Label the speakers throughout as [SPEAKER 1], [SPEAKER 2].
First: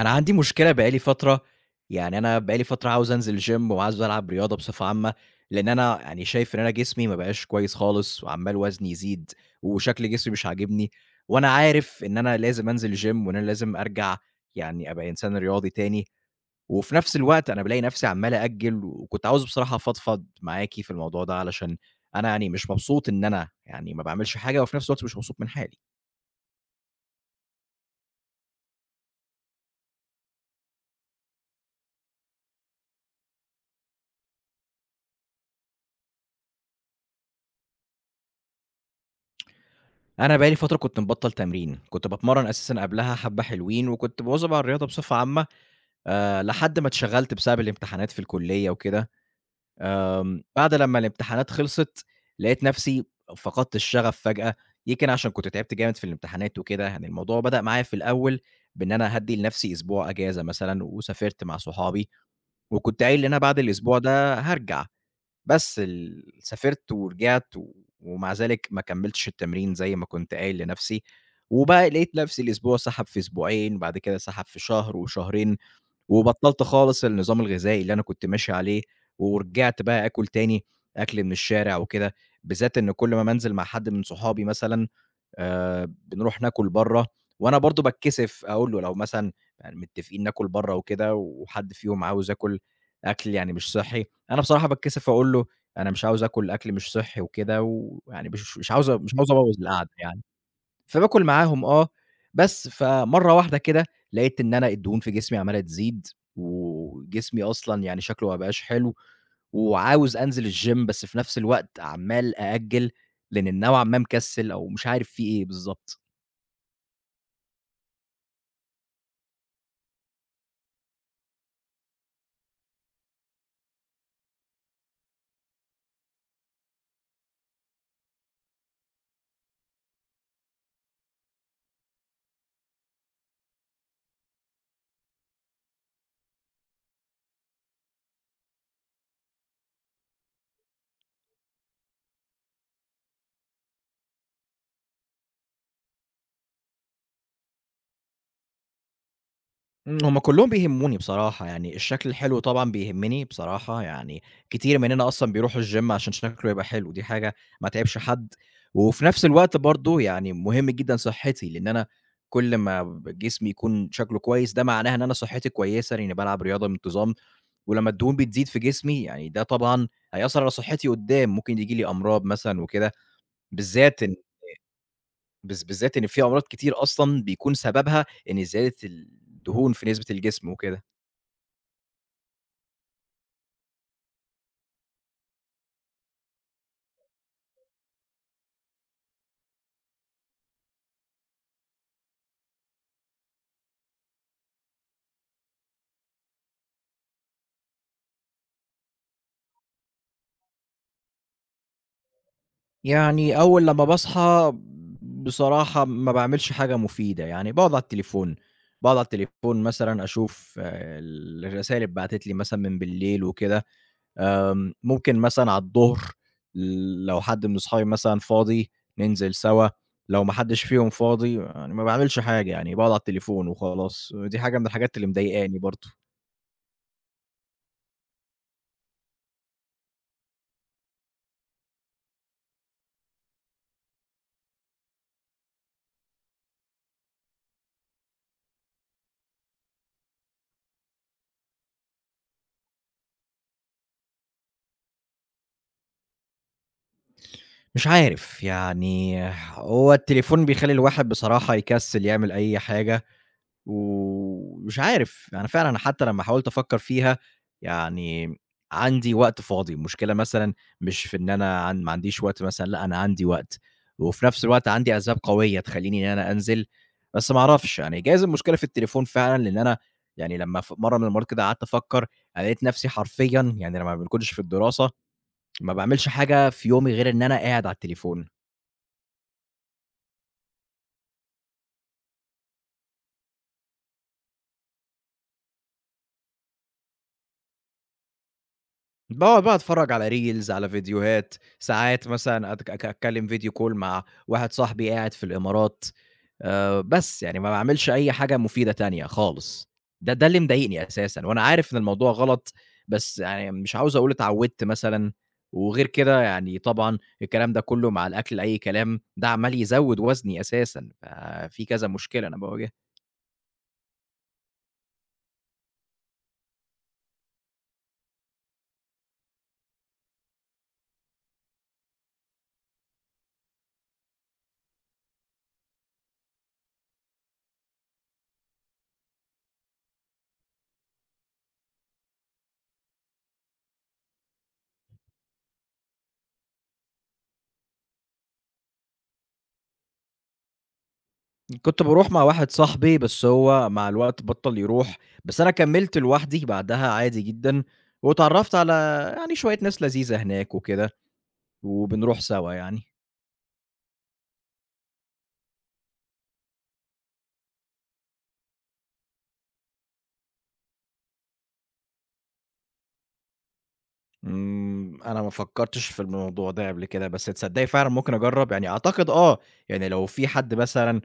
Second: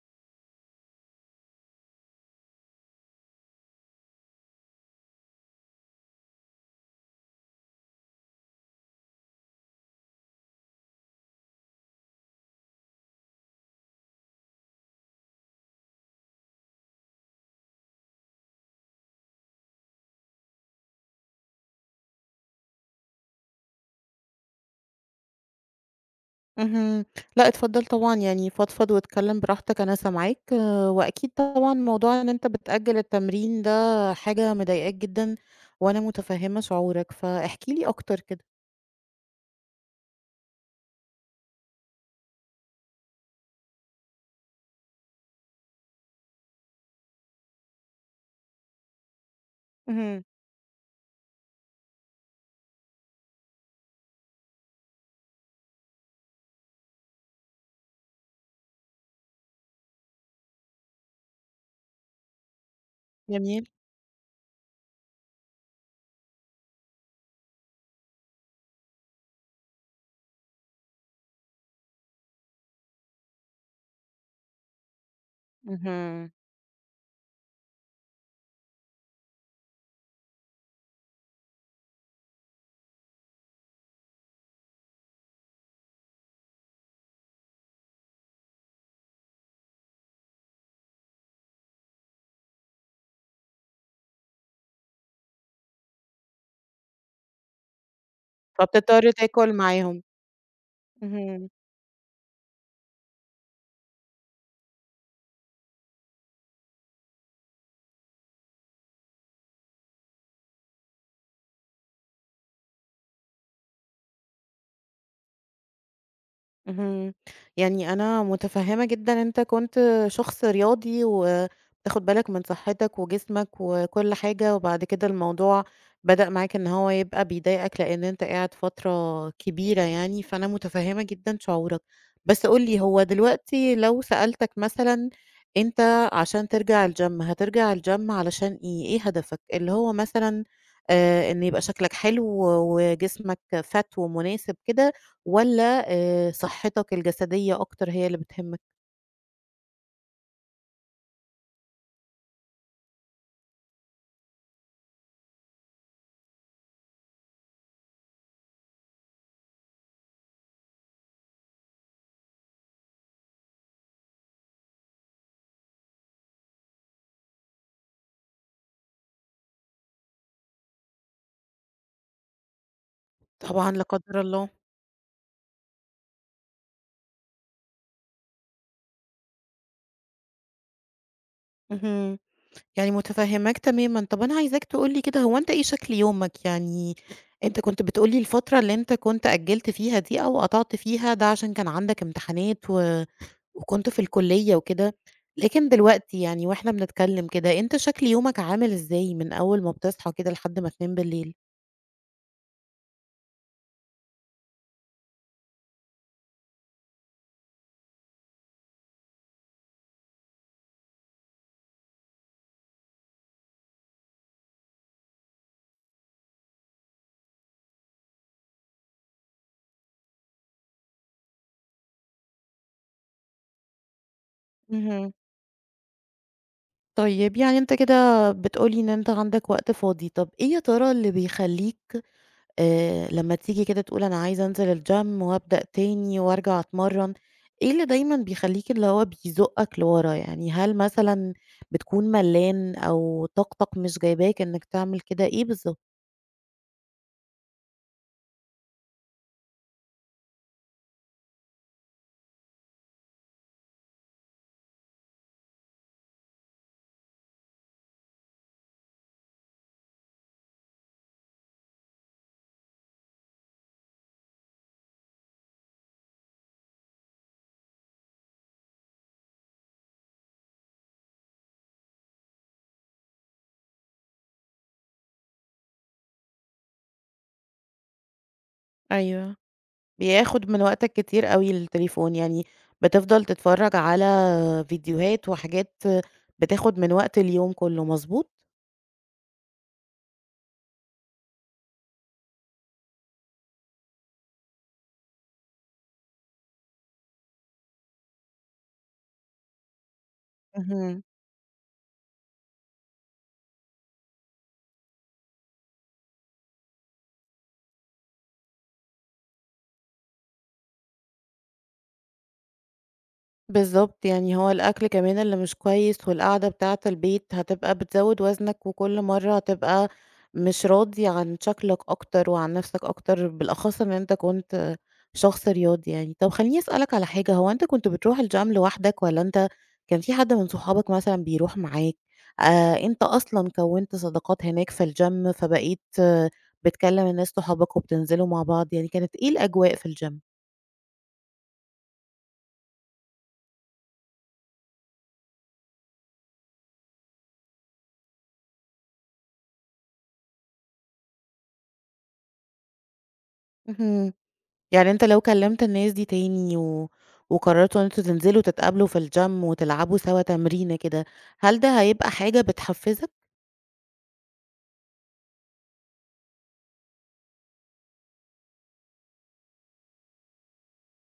[SPEAKER 1] أنا عندي مشكلة بقى لي فترة، يعني أنا بقى لي فترة عاوز أنزل gym وعاوز ألعب رياضة بصفة عامة، لإن أنا يعني شايف إن أنا جسمي ما بقاش كويس خالص وعمّال وزني يزيد وشكل جسمي مش عاجبني، وأنا عارف إن أنا لازم أنزل gym وإن أنا لازم أرجع يعني أبقى إنسان رياضي تاني، وفي نفس الوقت أنا بالاقي نفسي عمّال أأجّل، وكنت عاوز بصراحة أفضفض معاكِ في الموضوع ده علشان أنا يعني مش مبسوط إن أنا يعني ما باعملش حاجة، وفي نفس الوقت مش مبسوط من حالي.
[SPEAKER 2] اهم. لأ اتفضل طبعًا، يعني فضفض واتكلّم براحتك أنا سامعاك، آه، وأكيد طبعًا موضوع إن أنت بتأجّل التمرين ده حاجة مضايقاك جدًا، وأنا متفهّمة شعورك، فاحكِ لي أكتر كده.
[SPEAKER 1] أنا بقى لي فترة كنت مبطّل تمرين، كنت باتمرّن أساسًا قبلها حبّة حلوين، وكنت مواظب على الرياضة بصفة عامة، لحد ما اتشغّلت بسبب الامتحانات في الكلية وكده،
[SPEAKER 2] اهم.
[SPEAKER 1] بعد لمّا الامتحانات خلصت، لقيت نَفْسي فقدت الشغف فجأة، يمكن عشان كنت تعبت جامد في الامتحانات وكده، يعني الموضوع بدأ معايا في الأول بإن أنا هادّي لنَفْسي أسبوع إجازة مثلًا، وسافرت مع صحابي، وكنت قايل إن أنا بعد
[SPEAKER 2] جميل.
[SPEAKER 1] الأسبوع ده هارجع. بس سافرت ورجعت و ومع ذلك ما كمّلتش التمرين زي ما كنت قايل لنفسي، وبقى لقيت نفسي الأسبوع سَحَب في أسبوعين، بعد كده سَحَب في شهر وشهرين،
[SPEAKER 2] اهم.
[SPEAKER 1] وبطّلت خالص النظام الغذائي اللي أنا كنت ماشي عليه، ورجعت بقى آكل تاني أكل من الشارع وكده، بالذات إن كل ما بانزل مع حد من صحابي مثلًا بنروح ناكل برّه، وأنا برضه باتكسف أقول له لو مثلًا يعني متفقين ناكل برّه وكده وحد فيهم عاوز ياكل أكل يعني مش صحّي، أنا بصراحة باتكسف أقول له أنا مش عاوز آكل أكل مش صحّي وكده، ويعني مش مش عاوز
[SPEAKER 2] فبتضطر
[SPEAKER 1] مش عاوز
[SPEAKER 2] تاكل
[SPEAKER 1] أبوّظ القعدة
[SPEAKER 2] معاهم.
[SPEAKER 1] يعني. فباكل
[SPEAKER 2] اهم.
[SPEAKER 1] معاهم آه، بس فمرّة واحدة كده لقيت إن أنا الدهون في جسمي عمّالة تزيد، وجسمي أصلًا يعني شكله ما بقاش حلو، وعاوز أنزل الgym بس في نفس الوقت عمّال أأجّل، لإن نوعًا ما مكسّل أو مش عارف في إيه بالضبط.
[SPEAKER 2] اهم. يعني أنا متفهّمة جدًا أنت كنت شخص رياضي وبتاخد بالك من صحّتك وجسمك وكل حاجة، وبعد كده الموضوع بدأ معاك إن هو يبقى بيضايقك لإن أنت قاعد فترة كبيرة يعني، فأنا متفهّمة جدًا شعورك. بس قُل لي هو دلوقتي لو سألتك مثلًا أنت عشان ترجع الgym هترجع الgym علشان إيه؟ إيه هدفك؟ اللي هو مثلًا إن يبقى شكلك حلو وجسمك fat ومناسب كده، والّا صحتك الجسدية أكتر هي اللي بتهمك؟
[SPEAKER 1] هُم كلّهم بيهمّوني بصراحة، يعني الشكل الحلو طبعًا بيهمّني بصراحة، يعني كتير مننا أصلًا بيروحوا الgym عشان شكله يبقى حلو، دي حاجة ما تعيبش حد، وفي نفس الوقت برضه يعني مهم جدًا صحّتي، لإن أنا كل ما ب جسمي يكون شكله كويس ده معناها إن أنا صحّتي كويسة، لإني بالعب رياضة بانتظام، ولمّا الدهون بتزيد في جسمي يعني ده طبعًا هيأثّر على صحّتي قدّام، ممكن ييجي لي أمراض مثلًا وكده،
[SPEAKER 2] طبعًا لا
[SPEAKER 1] بالذات إن
[SPEAKER 2] قدر الله.
[SPEAKER 1] بالذ بالذات إن في أمراض كتير أصلًا بيكون سببها إن زيادة الدهون في نسبة الجسم وكده.
[SPEAKER 2] اهم. يعني متفهماك تمامًا. طب أنا عايزاك تقول لي كده هو أنت إيه شكل يومك؟ يعني أنت كنت بتقول لي الفترة اللي أنت كنت أجّلت فيها دي أو قطعت فيها ده عشان كان عندك امتحانات وكنت في الكلية وكده، لكن دلوقتي يعني وإحنا بنتكلم كده، أنت شكل يومك عامل إزاي من أول ما بتصحى كده لحد ما تنام بالليل؟
[SPEAKER 1] يعني أول لمّا باصحى بصراحة ما باعملش حاجة مفيدة، يعني باقعد على التليفون، باقعد على التليفون مثلًا أشوف الرسايل اتبعتت لي مثلًا من بالليل وكده، ممكن مثلًا على الضهر لو حد من صحابي مثلًا فاضي ننزل سوا، لو ما حدش فيهم فاضي يعني ما باعملش حاجة يعني باقعد على التليفون وخلاص، ودي حاجة من الحاجات اللي
[SPEAKER 2] اهم.
[SPEAKER 1] مضايقاني برضه.
[SPEAKER 2] طيب، يعني أنت كده بتقول لي إن أنت عندك وقت فاضي، طَب إيه يا ترى اللي بيخلّيك لمّا تيجي كده تقول أنا عايز أنزل الgym وأبدأ تاني وأرجع أتمرّن، إيه اللي دايمًا بيخلّيك اللي هو بيزُقّك لورا؟ يعني هل مثلًا بتكون ملّان أو طاقتك مش جايباك إنّك تعمل كده، إيه بالضبط؟
[SPEAKER 1] مش عارف يعني هو التليفون بيخلّي الواحد بصراحة يكسل يعمل أي حاجة. ومش عارف، أنا فعلًا حتى لمّا حاولت أفكّر فيها، يعني عندي وقت فاضي، المشكلة مثلًا مش في إن أنا ما عنديش وقت مثلًا، لأ أنا عندي وقت، وفي نفس الوقت عندي أسباب قوية تخلّيني إن أنا أنزل، بس ما أعرفش يعني جايز المشكلة في التليفون فعلًا، لإن أنا يعني لمّا في مرّة من المرّات كده قعدت أفكّر، أنا لقيت نفسي حرفيًا يعني لمّا ما باكونش في الدراسة، ما باعملش حاجة في يومي غير إن أنا قاعد على التليفون.
[SPEAKER 2] أيوه. بياخد من وقتك كتير أوي التليفون، يعني بتفضل تتفرّج على فيديوهات وحاجات بتاخد من وقت اليوم كُلّه، مضبوط؟
[SPEAKER 1] باقعد بقى أتفرّج على reels على فيديوهات، ساعات مثلًا أتكلّم video call مع واحد صاحبي قاعد في الإمارات، بس، يعني ما باعملش أي حاجة مفيدة تانية خالص. ده اللي مضايقني
[SPEAKER 2] اهم.
[SPEAKER 1] أساسًا وأنا عارف إن الموضوع غلط، بس يعني مش عاوز أقول اتعوّدت مثلًا، وغير كده يعني طبعًا الكلام ده كُلّه مع الأكل أي كلام، ده عمّال يزوّد وزني أساسًا، ففي كذا مشكلة أنا باواجهها.
[SPEAKER 2] بالضبط، يعني هو الأكل كمان اللي مش كويس والقعدة بتاعة البيت هتبقى بتزوّد وزنك، وكل مرّة هتبقى مش راضي عن شكلك أكتر وعن نَفْسك أكتر، بالأخص إن أنت كنت شخص رياضي يعني. طَب خلّيني أسألك على حاجة، هو أنت كنت بتروح الgym لوحدك والّا أنت كان في حد من صحابك مثلًا بيروح معاك؟ أنت أصلًا كوّنت صداقات هناك في الgym فبقيت آه، بتكلّم الناس صحابك وبتنزلوا مع بعض، يعني كانت إيه الأجواء في الgym؟
[SPEAKER 1] كنت باروح مع واحد صاحبي، بس هو مع الوقت بطّل يروح، بس أنا كمّلت لوحدي بعدها عادي جدًا، واتعرّفت على يعني شوية ناس لذيذة هناك وكده، وبنروح سوا يعني.
[SPEAKER 2] اهم. يعني أنت لو كلّمت الناس دي تاني وقررتوا إن أنتم تنزلوا تتقابلوا في الgym وتلعبوا سوا تمرينة كده، هل ده هيبقى حاجة بتحفّزك؟
[SPEAKER 1] أنا ما فكّرتش في الموضوع ده قبل كده، بس تصدّقي فعلًا ممكن أجرّب؟ يعني أعتقد آه، يعني لو في حد مثلًا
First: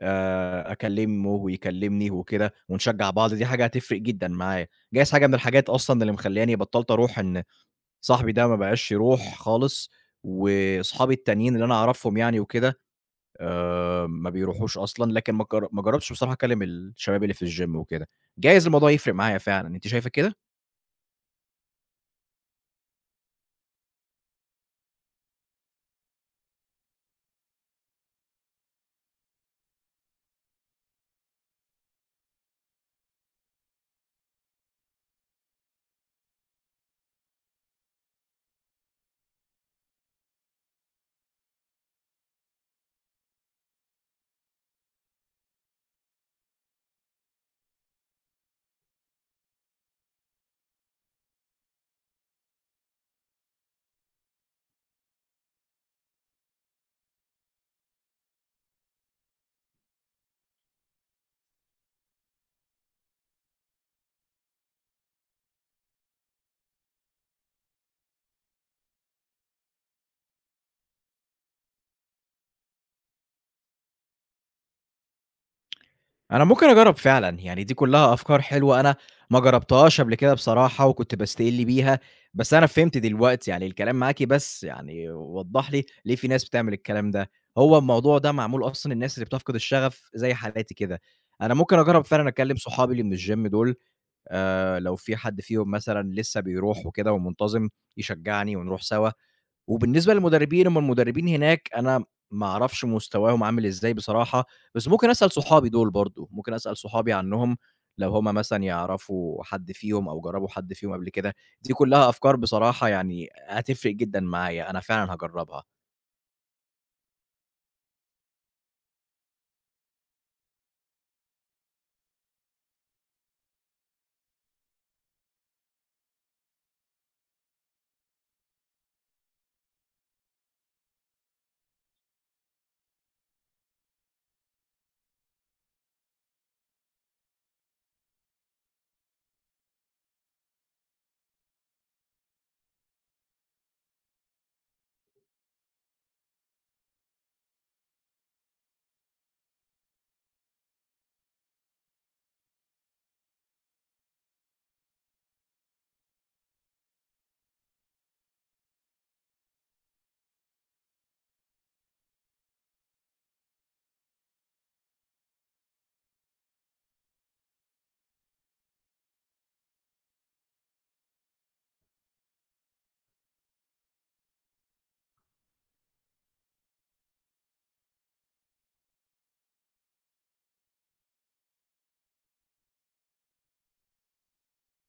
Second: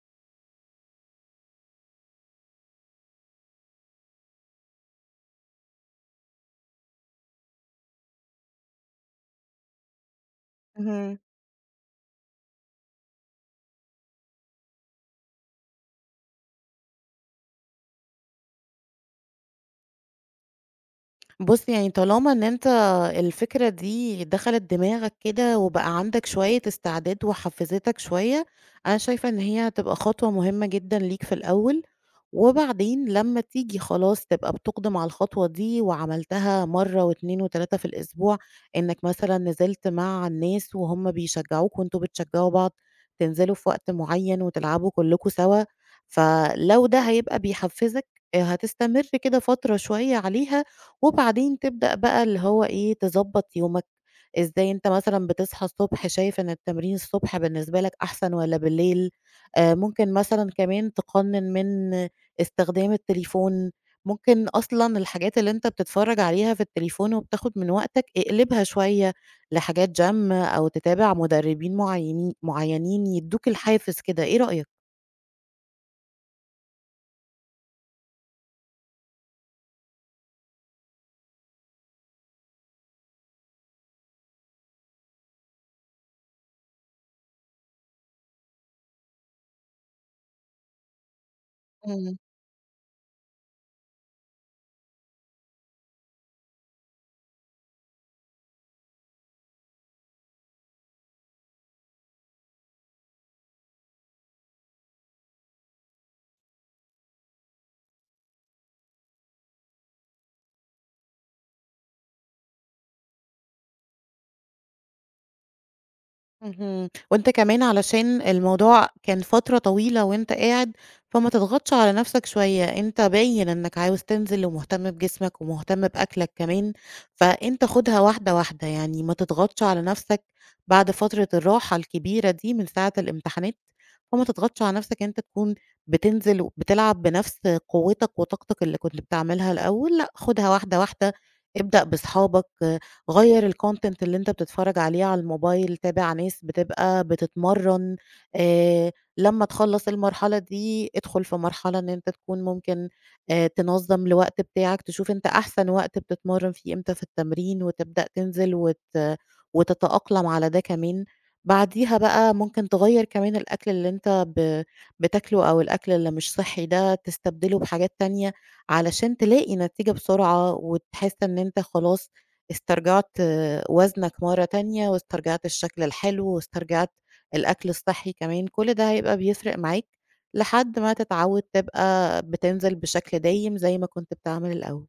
[SPEAKER 1] أكلّمه ويكلّمني وكده ونشجّع بعض، دي حاجة هتفرق جدًا معايا. جايز حاجة من الحاجات أصلًا اللي مخلّياني بطّلت أروح إن صاحبي ده ما بقاش يروح خالص، وأصحابي
[SPEAKER 2] اهم.
[SPEAKER 1] التانيين اللي أنا أعرفهم يعني وكده، ما بيروحوش أصلًا، لكن ما جرّبتش بصراحة أكلّم الشباب اللي في الgym وكده. جايز الموضوع يفرق معايا فعلًا، أنتِ شايفة كده؟
[SPEAKER 2] بُص، يعني طالما إن أنت الفكرة دي دخلت دماغك كده وبقى عندك شوية استعداد وحفّزتك شوية، أنا شايفة إن هي هتبقى خطوة مهمة جدًا ليك في الأول، وبعدين لمّا تيجي خلاص تبقى بتُقدم على الخطوة دي وعملتها مرّة و2 و3 في الأسبوع، إنك مثلًا نزلت مع الناس وهُم بيشجّعوك وأنتم بتشجّعوا بعض، تنزلوا في وقت معيّن وتلعبوا كلّكم سوا، فلو ده هيبقى بيحفّزك آه، هتستمر كده فترة شوية عليها وبعدين تبدأ بقى اللي هو إيه، تضبّط يومك، إزاي أنت مثلًا بتصحى الصبح شايف إن التمرين الصبح بالنسبة لك أحسن والّا بالليل، ممكن مثلًا كمان تقنّن من استخدام التليفون، ممكن أصلًا الحاجات اللي أنت بتتفرّج عليها في التليفون وبتاخد من وقتك اقلبها شوية لحاجات gym أو تتابع مدربين معيّنين يدّوك الحافز كده، إيه رأيك؟
[SPEAKER 1] أنا ممكن أجرّب فعلًا، يعني دي كلّها أفكار حلوة أنا ما جرّبتهاش قبل كده بصراحة وكنت باستقل بيها، بس أنا فهمت دلوقتي يعني الكلام معاكِ بس يعني وضّح لي ليه في ناس بتعمل الكلام ده. هو الموضوع ده معمول أصلًا للناس اللي بتفقد الشغف زي حالاتي كده. أنا ممكن أجرّب فعلًا أكلّم صحابي اللي من الgym دول لو في حد فيهم مثلًا لسه بيروح وكده ومنتظم، يشجّعني ونروح سوا. وبالنسبة للمدربين، هم المدربين هناك أنا ما أعرفش مستواهم عامل إزاي بصراحة، بس ممكن أسأل صحابي دول برضه، ممكن أسأل صحابي عنّهم لو هم مثلًا يعرفوا حد فيهم أو جرّبوا حد فيهم قبل كده. دي كُلّها أفكار بصراحة يعني هتفرق جدًا معايا، أنا فعلًا هاجرّبها.
[SPEAKER 2] اهم. وأنت كمان علشان الموضوع كان فترة طويلة وأنت قاعد، فما تضغطش على نفسك شوية، أنت باين إنك عاوز تنزل ومهتم بجسمك ومهتم بأكلك كمان، فأنت خُدها واحدة، واحدة، يعني ما تضغطش على نفسك بعد فترة الراحة الكبيرة دي من ساعة الامتحانات، فما تضغطش على نفسك إن أنت تكون بتنزل وبتلعب بنفس قوتك وطاقتك اللي كنت بتعملها الأول، لأ، خُدها واحدة، واحدة، ابدأ بصحابك غيّر الcontent اللي أنت بتتفرّج عليه على الموبايل، تابع ناس بتبقى بتتمرّن، لمّا تخلّص المرحلة دي ادخل في مرحلة إن أنت تكون ممكن تنظّم الوقت بتاعك، تشوف أنت أحسن وقت بتتمرّن فيه إمتى في التمرين وتبدأ تنزل وتتأقلم على ده كمان. بعديها بقى ممكن تغيّر كمان الأكل اللي أنت بتاكله أو الأكل اللي مش صحّي ده تستبدله بحاجات تانية علشان تلاقي نتيجة بسرعة وتحس إن أنت خلاص استرجعت آه، وزنك مرّة تانية، واسترجعت الشكل الحلو، واسترجعت الأكل الصحّي كمان، كل ده هيبقى بيفرق معاك لحد ما تتعوّد تبقى بتنزل بشكل دايم زي ما كنت بتعمل الأول.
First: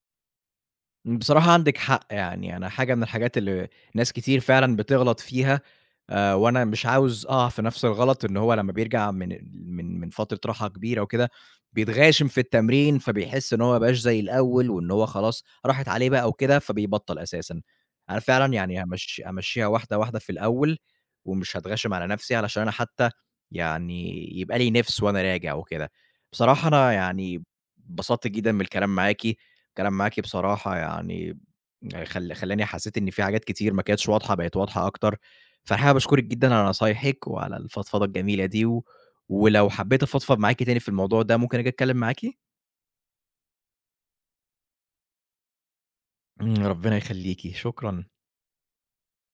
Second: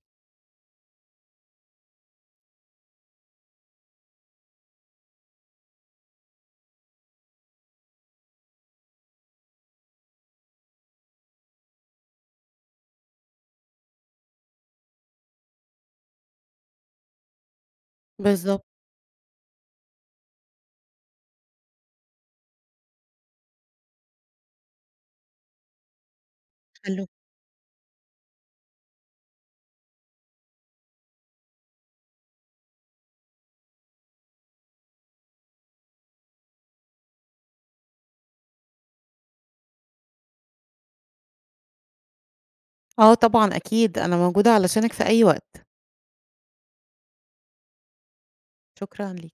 [SPEAKER 1] بصراحة عندِك حق، يعني أنا حاجة من الحاجات اللي ناس كتير فعلًا بتغلط فيها، وأنا مش عاوز أقع في نفس الغلط، إن هو لمّا بيرجع من فترة راحة كبيرة وكده، بيتغاشم في التمرين، فبيحس إن هو ما بقاش زي الأول، وإن هو خلاص راحت عليه بقى وكده، فبيبطّل أساسًا. أنا فعلًا
[SPEAKER 2] بالضبط.
[SPEAKER 1] يعني همشّيها واحدة، واحدة في الأول، ومش هاتغاشم على نفسي، علشان أنا حتى يعني يبقى لي نِفْس وأنا راجع وكده. بصراحة أنا
[SPEAKER 2] حلو.
[SPEAKER 1] يعني اتبسطت جدًا من الكلام معاكِ. الكلام معاكِ بصراحة يعني خلّاني حسّيت إن في حاجات كتير ما كانتش واضحة بقت واضحة أكتر، فالحقيقة باشكرِك جدًا على نصايحِك وعلى الفضفضة الجميلة دي، ولو حبّيت أفضفض معاكِ تاني في الموضوع ده ممكن آجي أتكلّم معاكِ؟
[SPEAKER 2] آه طبعًا أكيد، أنا موجودة علشانك في أي وقت.
[SPEAKER 1] ربنا يخلّيكِ، شكرًا.
[SPEAKER 2] شكرًا ليك.